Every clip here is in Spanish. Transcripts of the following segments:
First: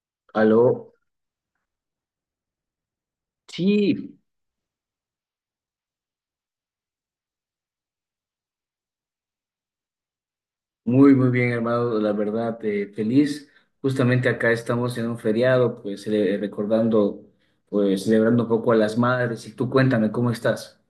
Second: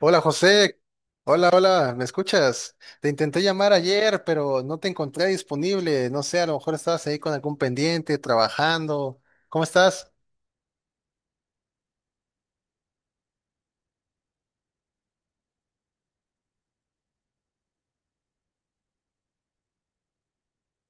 Hola José, Aló, hola, hola, ¿me escuchas? Te intenté llamar sí, ayer, pero no te encontré disponible. No sé, a lo mejor estabas ahí con algún pendiente, trabajando. ¿Cómo estás? muy, muy bien, hermano, la verdad, feliz. Justamente acá estamos en un feriado, pues recordando, pues celebrando un poco a las madres. Y tú cuéntame, ¿cómo estás?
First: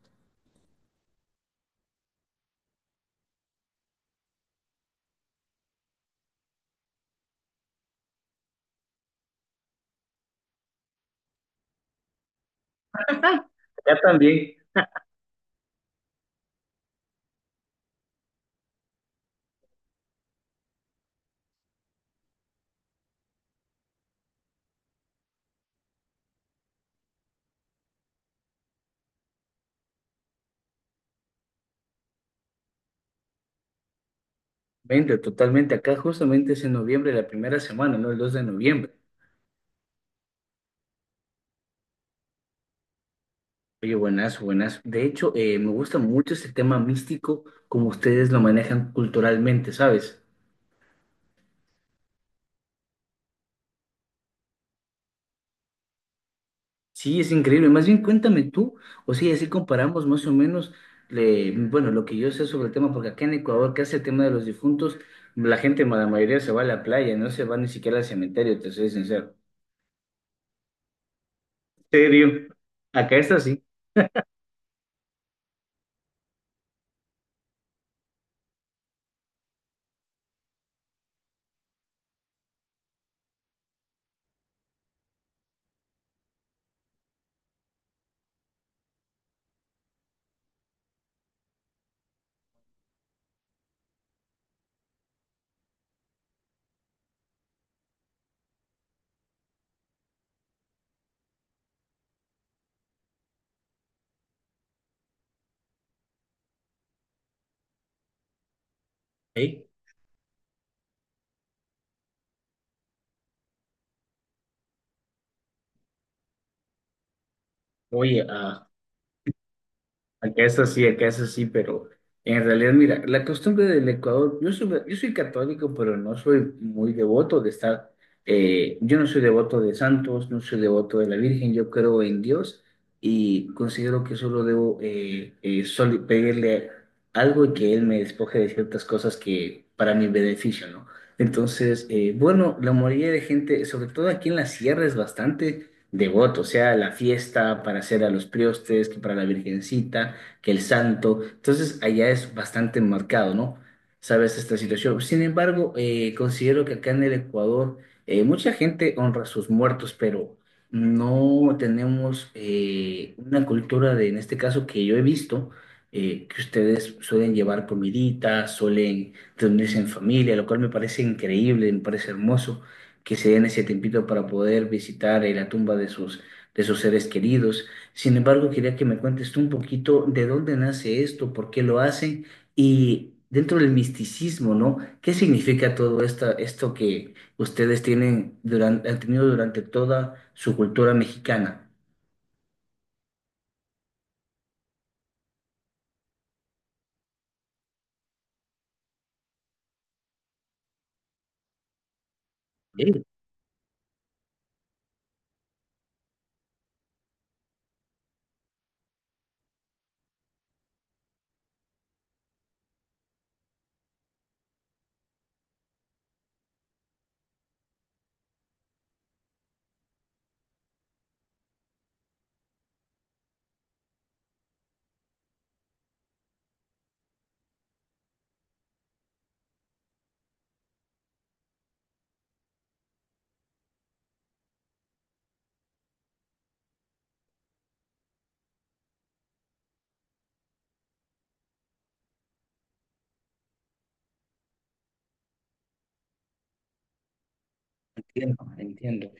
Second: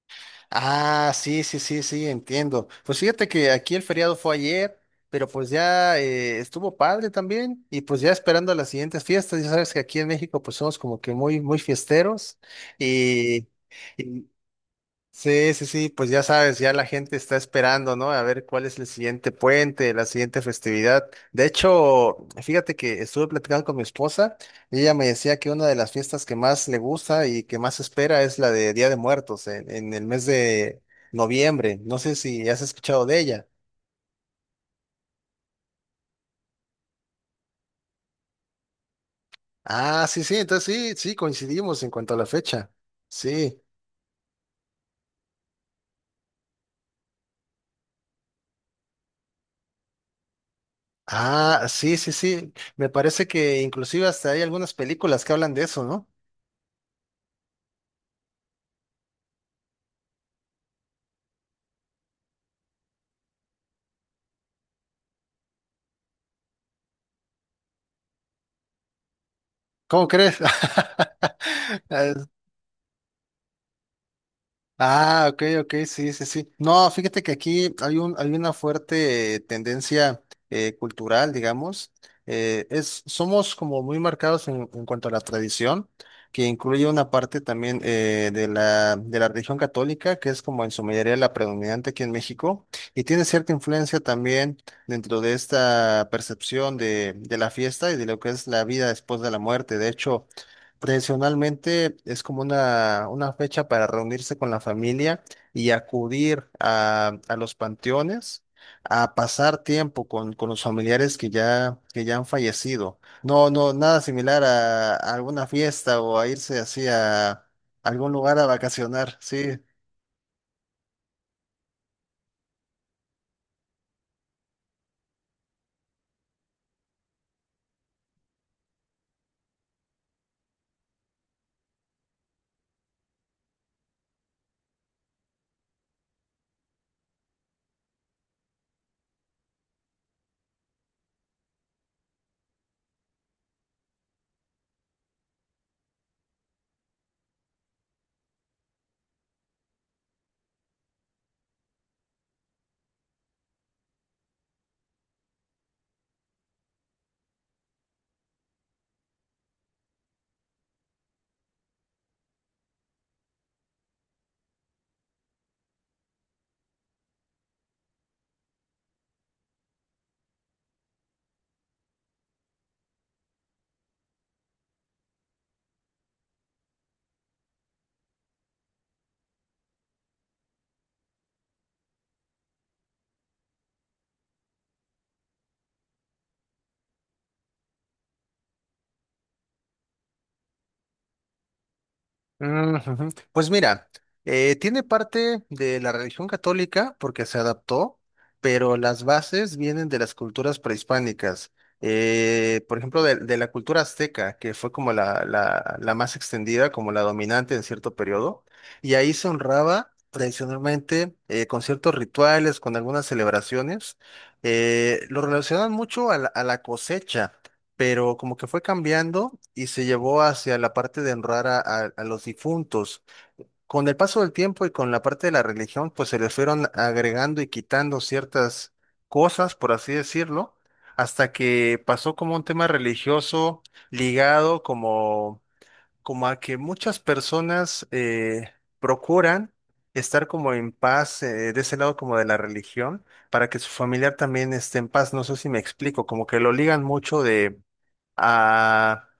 Ah, sí, sí, sí, sí, entiendo. Pues fíjate que aquí el feriado fue ayer, pero pues ya estuvo padre también y pues ya esperando las siguientes fiestas. Ya sabes que aquí en México pues somos como que muy, muy fiesteros y... Acá y- también, Sí, sí, sí, pues ya sabes, ya la gente está esperando, ¿no? A ver cuál es el siguiente puente, la siguiente festividad. De hecho, fíjate que estuve platicando con mi esposa y ella me decía que una de las fiestas que más le gusta y que más espera es la de Día de Muertos en el mes de noviembre. No sé si has escuchado de ella. vente, totalmente. Acá justamente es en noviembre, la primera semana, ¿no? El 2 de noviembre. Ah, sí, sí, entonces sí, sí, coincidimos en cuanto a la fecha. Sí. Oye, buenazo, buenazo. De hecho, me gusta mucho este tema místico, como ustedes lo manejan culturalmente, ¿sabes? Ah, sí, sí, sí. Me parece que inclusive hasta hay algunas películas que hablan de eso, ¿no? Sí, es increíble. Más bien, cuéntame tú, o sea, y así comparamos más o menos, bueno, lo que yo sé sobre el tema, porque acá en Ecuador, que hace el tema de los difuntos, la gente, la mayoría se va a la playa, no se va ni siquiera al cementerio, te soy sincero. ¿Cómo crees? ¿En Es- serio? Acá está así. Ah, ok, ok, sí, sí, sí. No, fíjate que aquí hay un, hay una fuerte tendencia cultural, digamos. Es, somos como muy marcados en cuanto a la tradición, que incluye una parte también de la religión católica, que es como en su mayoría la predominante aquí en México, y tiene cierta influencia también dentro de esta percepción de la fiesta y de lo que es la vida después de la muerte. De hecho, tradicionalmente es como una fecha para reunirse con la familia y acudir a los panteones a pasar ¿Eh? tiempo con los familiares que ya han fallecido. No, no, nada similar a alguna fiesta o a irse así a algún Oye, lugar a vacacionar, sí. acá es así, acá es así, pero en realidad, mira, la costumbre del Ecuador, yo soy católico, pero no soy muy devoto de estar, yo no soy devoto de santos, no soy devoto de la Virgen, yo creo en Dios y considero que solo debo solo pedirle algo y que Él me despoje de ciertas cosas que para mi beneficio, ¿no? Entonces, bueno, la mayoría de gente, sobre todo aquí en la sierra, es bastante devoto, o sea, la fiesta para hacer a los priostes, que para la Virgencita que el santo. Entonces, allá es bastante marcado, ¿no? Sabes esta situación. Sin embargo, considero que acá en el Ecuador mucha gente honra a sus muertos, pero no tenemos una cultura de, en este caso, que yo he visto, que ustedes suelen llevar comiditas, suelen reunirse en familia, lo cual me parece increíble, me parece hermoso que se den ese tiempito para poder visitar la tumba de sus seres queridos. Sin embargo, quería que me cuentes tú un poquito de dónde nace esto, por qué lo hacen y dentro del misticismo, ¿no? ¿Qué significa esto que ustedes tienen durante, han tenido durante toda su cultura mexicana? Mm, ujú. Pues mira, tiene parte de la religión católica porque se adaptó, pero las bases vienen de las culturas prehispánicas. Por ejemplo, Sí, de la cultura azteca, que fue como la más extendida, como la dominante en cierto periodo, y ahí se honraba tradicionalmente con ciertos rituales, con algunas celebraciones. Lo relacionan mucho a la cosecha, pero como que fue cambiando y se llevó hacia la parte de honrar a los difuntos. Con el paso del tiempo y con la parte de la religión, pues se les fueron agregando y quitando ciertas cosas, por así decirlo, hasta que pasó como un tema religioso ligado como, como a que muchas personas procuran estar como en paz de ese lado como de la religión para que su familiar también esté en paz. No sé si me explico, como que lo ligan mucho de... entiendo, Ah, entiendo.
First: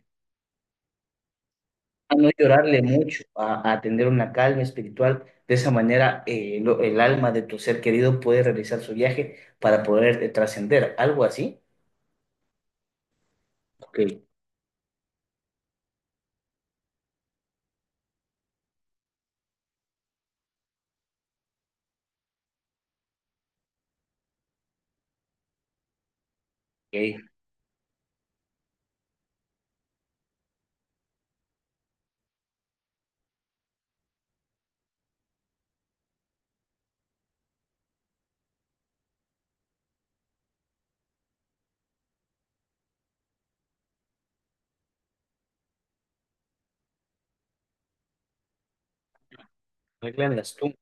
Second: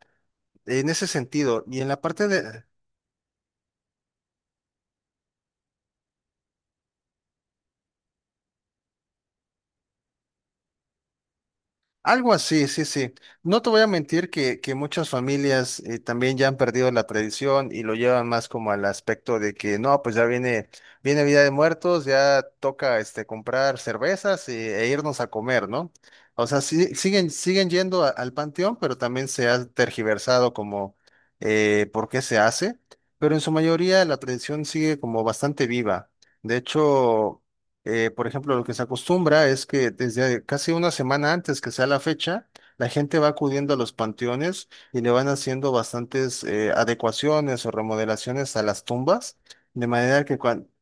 en ese sentido, y en la A parte no de llorarle mucho, a tener una calma espiritual. De esa manera, el alma de tu ser querido puede realizar su viaje para poder trascender. ¿Algo así? algo así, sí, sí. No te voy a Ok, mentir que muchas familias también ya han perdido la tradición y lo llevan más como al aspecto de que no, pues ya viene, viene Vida de Muertos, ya toca este comprar cervezas e, e irnos a comer, ¿no? O sea, ok. siguen, siguen yendo al panteón, pero también se ha tergiversado como por qué se hace, pero en su mayoría la tradición sigue como bastante viva. De hecho, por ejemplo, lo que se acostumbra es que desde casi una semana antes que sea la fecha, la gente va acudiendo a los panteones y le van haciendo bastantes adecuaciones o remodelaciones a las tumbas, de manera Arreglan que las tumbas.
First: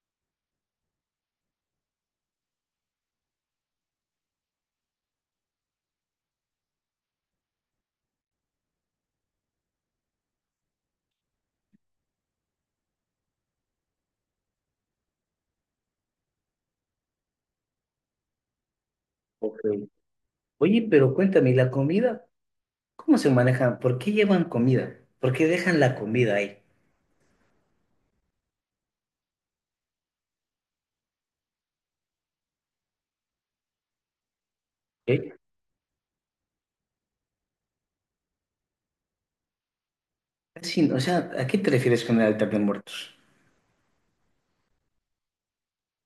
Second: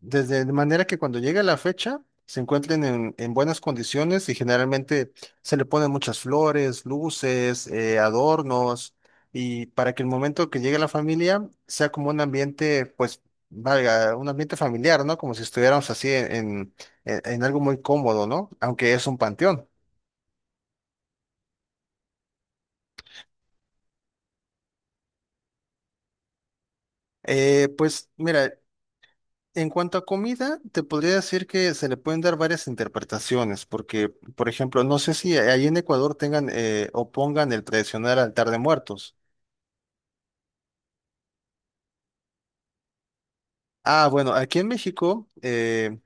desde de manera que cuando llegue la fecha se encuentren en buenas condiciones y generalmente se le ponen muchas flores, luces, adornos y para que el momento que llegue la familia sea como un ambiente, pues, valga, un ambiente familiar, ¿no? Como si estuviéramos así en, en algo muy cómodo, ¿no? Aunque es un Ok. panteón. Oye, pero cuéntame, ¿y la comida? ¿Cómo se manejan? ¿Por qué llevan comida? ¿Por qué dejan la comida ahí? Pues mira, en cuanto a comida, te podría decir que se le pueden dar varias interpretaciones, porque, por ejemplo, no sé ¿Eh? si ahí en Ecuador tengan o pongan el tradicional altar de muertos. O sea, ¿a qué te refieres con el altar de muertos? Ah, bueno, aquí en México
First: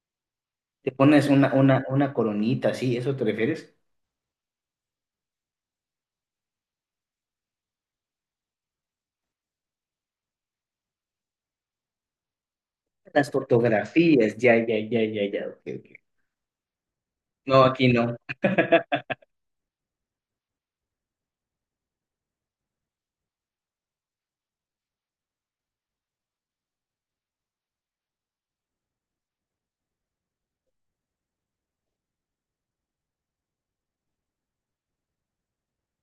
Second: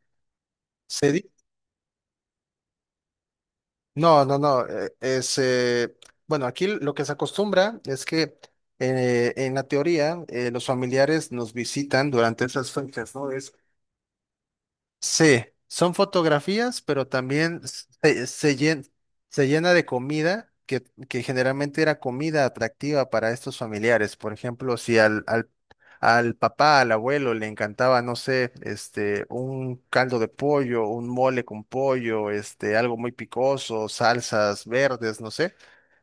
¿Te se pones di- una coronita así? ¿Eso te refieres? no, no, no. Bueno, aquí lo que se acostumbra es que en la teoría los familiares nos visitan durante esas fechas, ¿no? Las fotografías, ya, ya, ya, ya, Sí, ya. Ok, ok. son fotografías, pero también No, aquí no. se, Ok, se llen- se llena de comida que generalmente era comida atractiva para estos familiares. Por ejemplo, si al papá, al abuelo le encantaba, no sé, este, un caldo de pollo, un mole con pollo, este, algo muy picoso, salsas verdes, no sé.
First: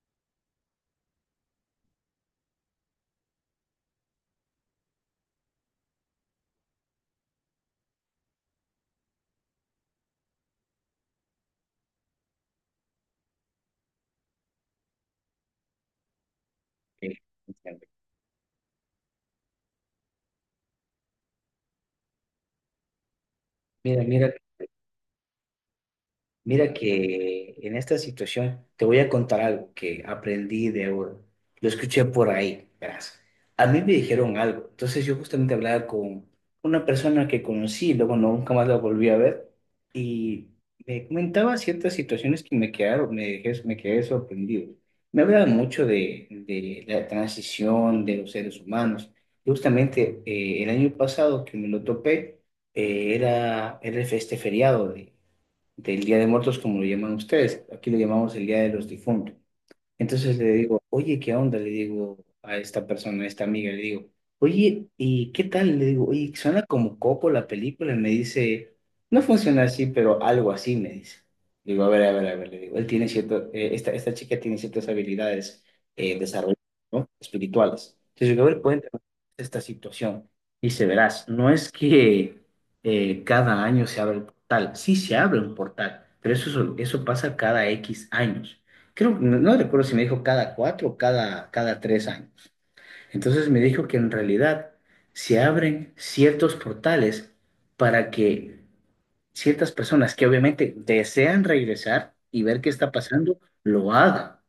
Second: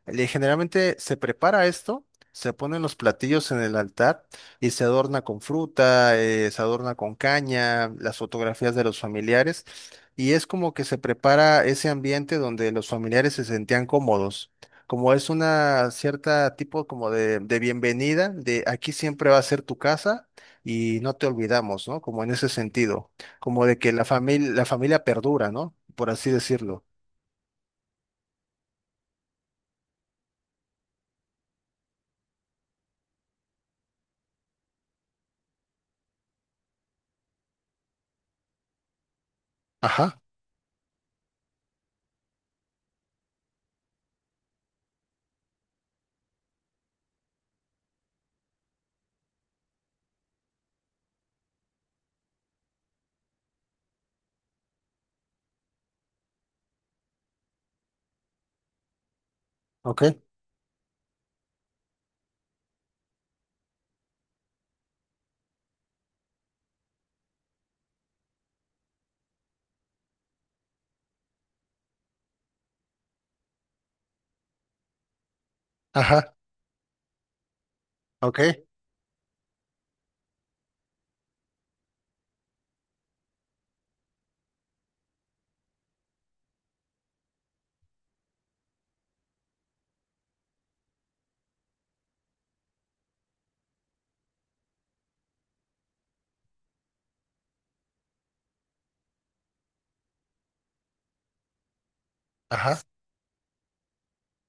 Generalmente se prepara esto, se ponen los platillos en el altar y se adorna con fruta, se adorna con caña, las fotografías de los familiares. Y es como que se prepara ese ambiente donde los familiares se sentían cómodos. Como es una cierta tipo como de entiendo. bienvenida, de aquí siempre va a ser tu casa y no te olvidamos, ¿no? Como en ese sentido, como de que Mira, mira, la familia perdura, ¿no? Por así mira decirlo. que en esta situación te voy a contar algo que aprendí de oro. Lo escuché por ahí, verás. A mí me dijeron algo. Entonces yo justamente hablaba con una persona que conocí, luego no, nunca más la volví a ver Ajá, y me comentaba ciertas situaciones que me quedaron, me quedé sorprendido. Me hablaba mucho de la transición de los seres humanos. Justamente el año pasado que me lo topé, era este feriado de del Día de Muertos, como lo llaman ustedes. Aquí lo llamamos el Día de los Difuntos. ok, Entonces le digo, oye, ¿qué onda? Le digo a esta persona, a esta amiga, le digo, oye, ¿y qué tal? Le digo, oye, suena como copo la película. Y me dice, no funciona así, pero algo así, me dice. Digo, a ver, a ver, a ver, le digo, él tiene cierto, esta chica tiene ciertas habilidades ajá, desarrolladas, ¿no? Espirituales. Entonces ok, digo, a ver, cuéntame esta situación. Dice, verás, no es que cada año se abre el portal. Sí se abre un portal, pero eso pasa cada X años creo, no, no recuerdo si me dijo cada cuatro o cada tres años. Entonces me dijo que en realidad se abren ciertos portales para que ciertas personas que obviamente desean regresar y ver qué ajá, está pasando, lo hagan.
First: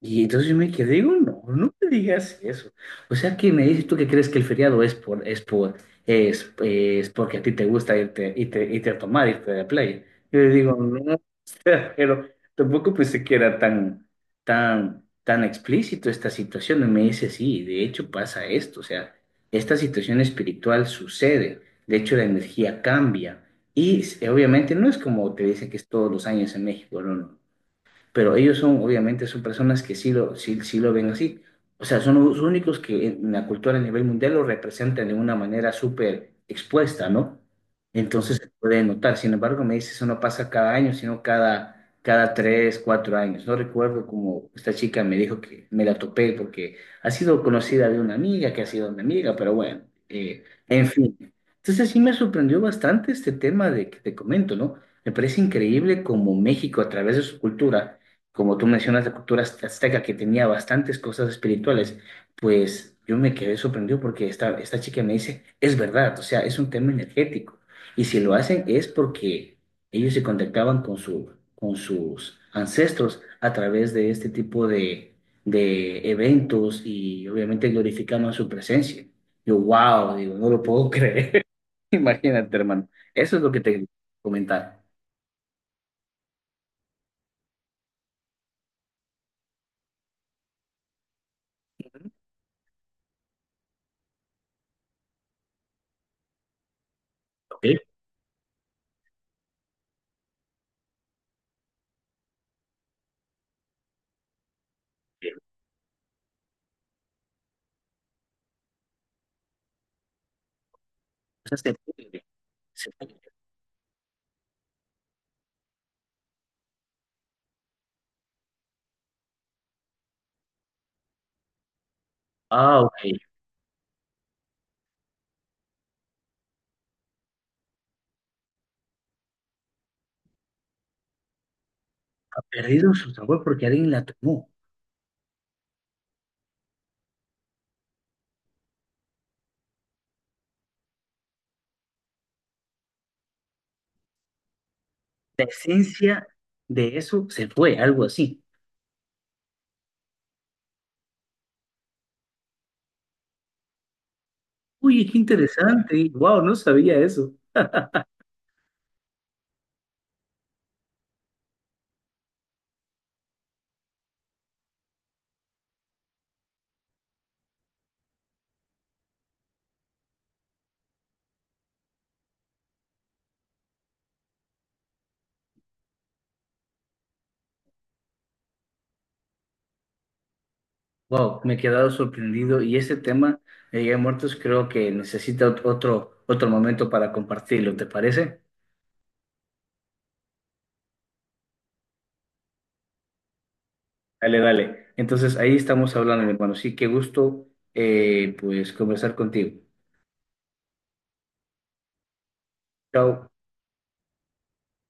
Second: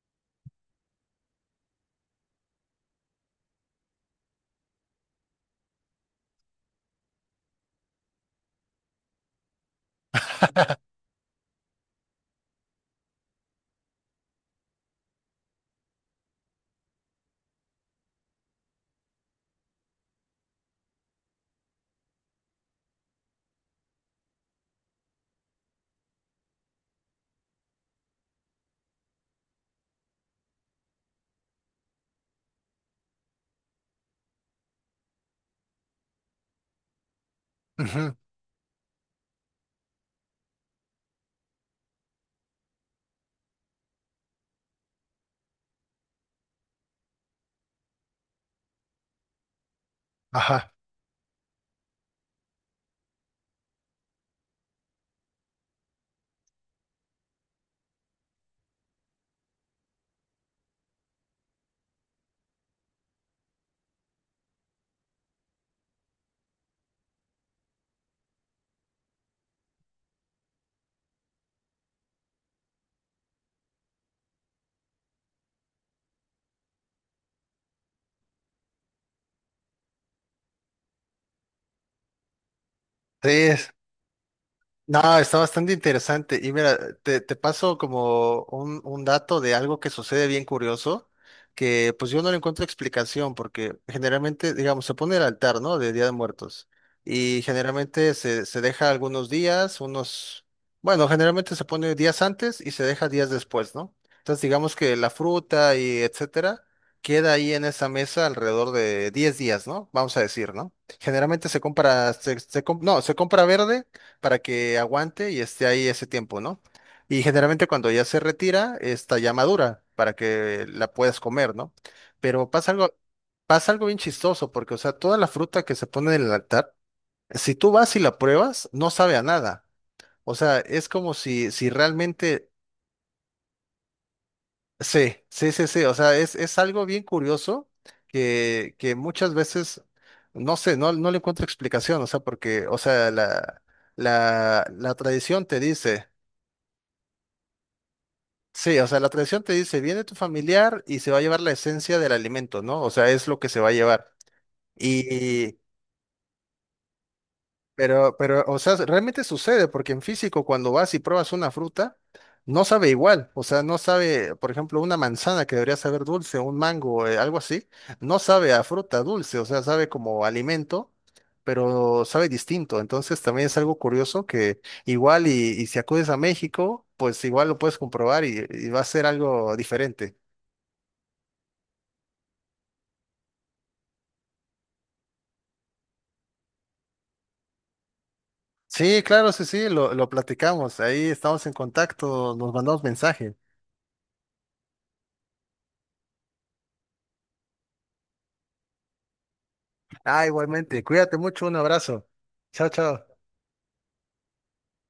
Y entonces yo me quedé, digo, no, no me digas eso. O sea, que me dices tú que crees que el feriado es es porque a ti te gusta irte a tomar, irte de playa. Yo le digo, no, pero tampoco pensé que era tan, tan, tan explícito esta situación. Y me dice, sí, de hecho pasa esto. O sea, esta situación espiritual sucede. De hecho, la energía cambia. Obviamente no es como te dicen que es todos los años en México, no, no, pero ellos son, obviamente, son personas que sí lo ven así. O sea, son los únicos que en la cultura a nivel mundial lo representan de una manera súper expuesta, ¿no? ujú, Entonces se puede notar. Sin embargo, me dice, eso no pasa cada año, sino cada tres, cuatro años. No recuerdo cómo esta chica me dijo que me la topé porque ha sido conocida de una amiga que ha sido mi amiga, pero bueno, ajá. en fin. Entonces sí me sorprendió bastante este tema de que te comento, ¿no? Me parece increíble cómo México, a través de su cultura, como tú mencionas, la cultura azteca que tenía bastantes cosas espirituales, pues yo me quedé sorprendido porque esta chica me dice, es verdad, o sea, es un tema energético. Y si lo hacen es porque ellos se contactaban con su, con sus ancestros a través de este tipo de eventos y obviamente glorificaban su presencia. Yo, wow, digo, no lo puedo creer. Imagínate, hermano. Eso es lo que Sí, te quería comentar. no, está bastante interesante. Y mira, te paso como un dato de algo que sucede bien curioso, que pues yo no le encuentro explicación, porque generalmente, digamos, se pone el altar, ¿no? De Día de Muertos. Y ¿Ok? generalmente se deja algunos días, unos, bueno, generalmente se pone días antes y se deja días después, ¿no? Entonces, digamos que la fruta y etcétera queda ahí en esa mesa alrededor de 10 días, ¿no? Vamos a decir, ¿no? Generalmente O sea, se se compra, puede, se no, se puede. compra verde para que aguante y esté ahí ese tiempo, ¿no? Y generalmente cuando ya se retira, está ya madura para que la puedas comer, ¿no? Pero Ah, ok. pasa algo bien chistoso, porque, o sea, toda la fruta que se pone en el altar, si tú vas y la pruebas, no sabe a nada. O sea, es como si, si Ha realmente, perdido su sabor porque alguien la tomó. sí, sí, sí, sí, o sea, es algo bien curioso que muchas veces, no sé, no, no le encuentro explicación, o sea, porque, o sea, la La tradición te dice... esencia de eso se fue, algo así. Sí, o sea, la tradición te dice, viene tu familiar y se va a llevar la esencia del alimento, ¿no? O sea, es lo que se va a llevar. Uy, qué Y, interesante. Wow, no sabía eso. Pero, o sea, realmente sucede, porque en físico, cuando vas y pruebas una fruta, no sabe igual. O sea, no sabe, por ejemplo, una manzana que debería saber dulce, un mango, algo así, no sabe a fruta dulce, o sea, sabe como alimento, pero sabe distinto. Entonces, también es algo curioso que igual y si acudes a México, pues igual lo puedes comprobar y va a ser algo diferente. Wow, me he quedado sorprendido y ese tema de Día de Muertos creo que necesita otro, otro momento para compartirlo, ¿te parece? Sí, claro, sí, sí, lo platicamos. Ahí estamos en contacto, nos mandamos mensaje. Dale, dale. Entonces ahí estamos hablando, mi hermano. Sí, qué gusto pues conversar contigo. Ah, igualmente, cuídate mucho, un abrazo. Chao, chao. Chao.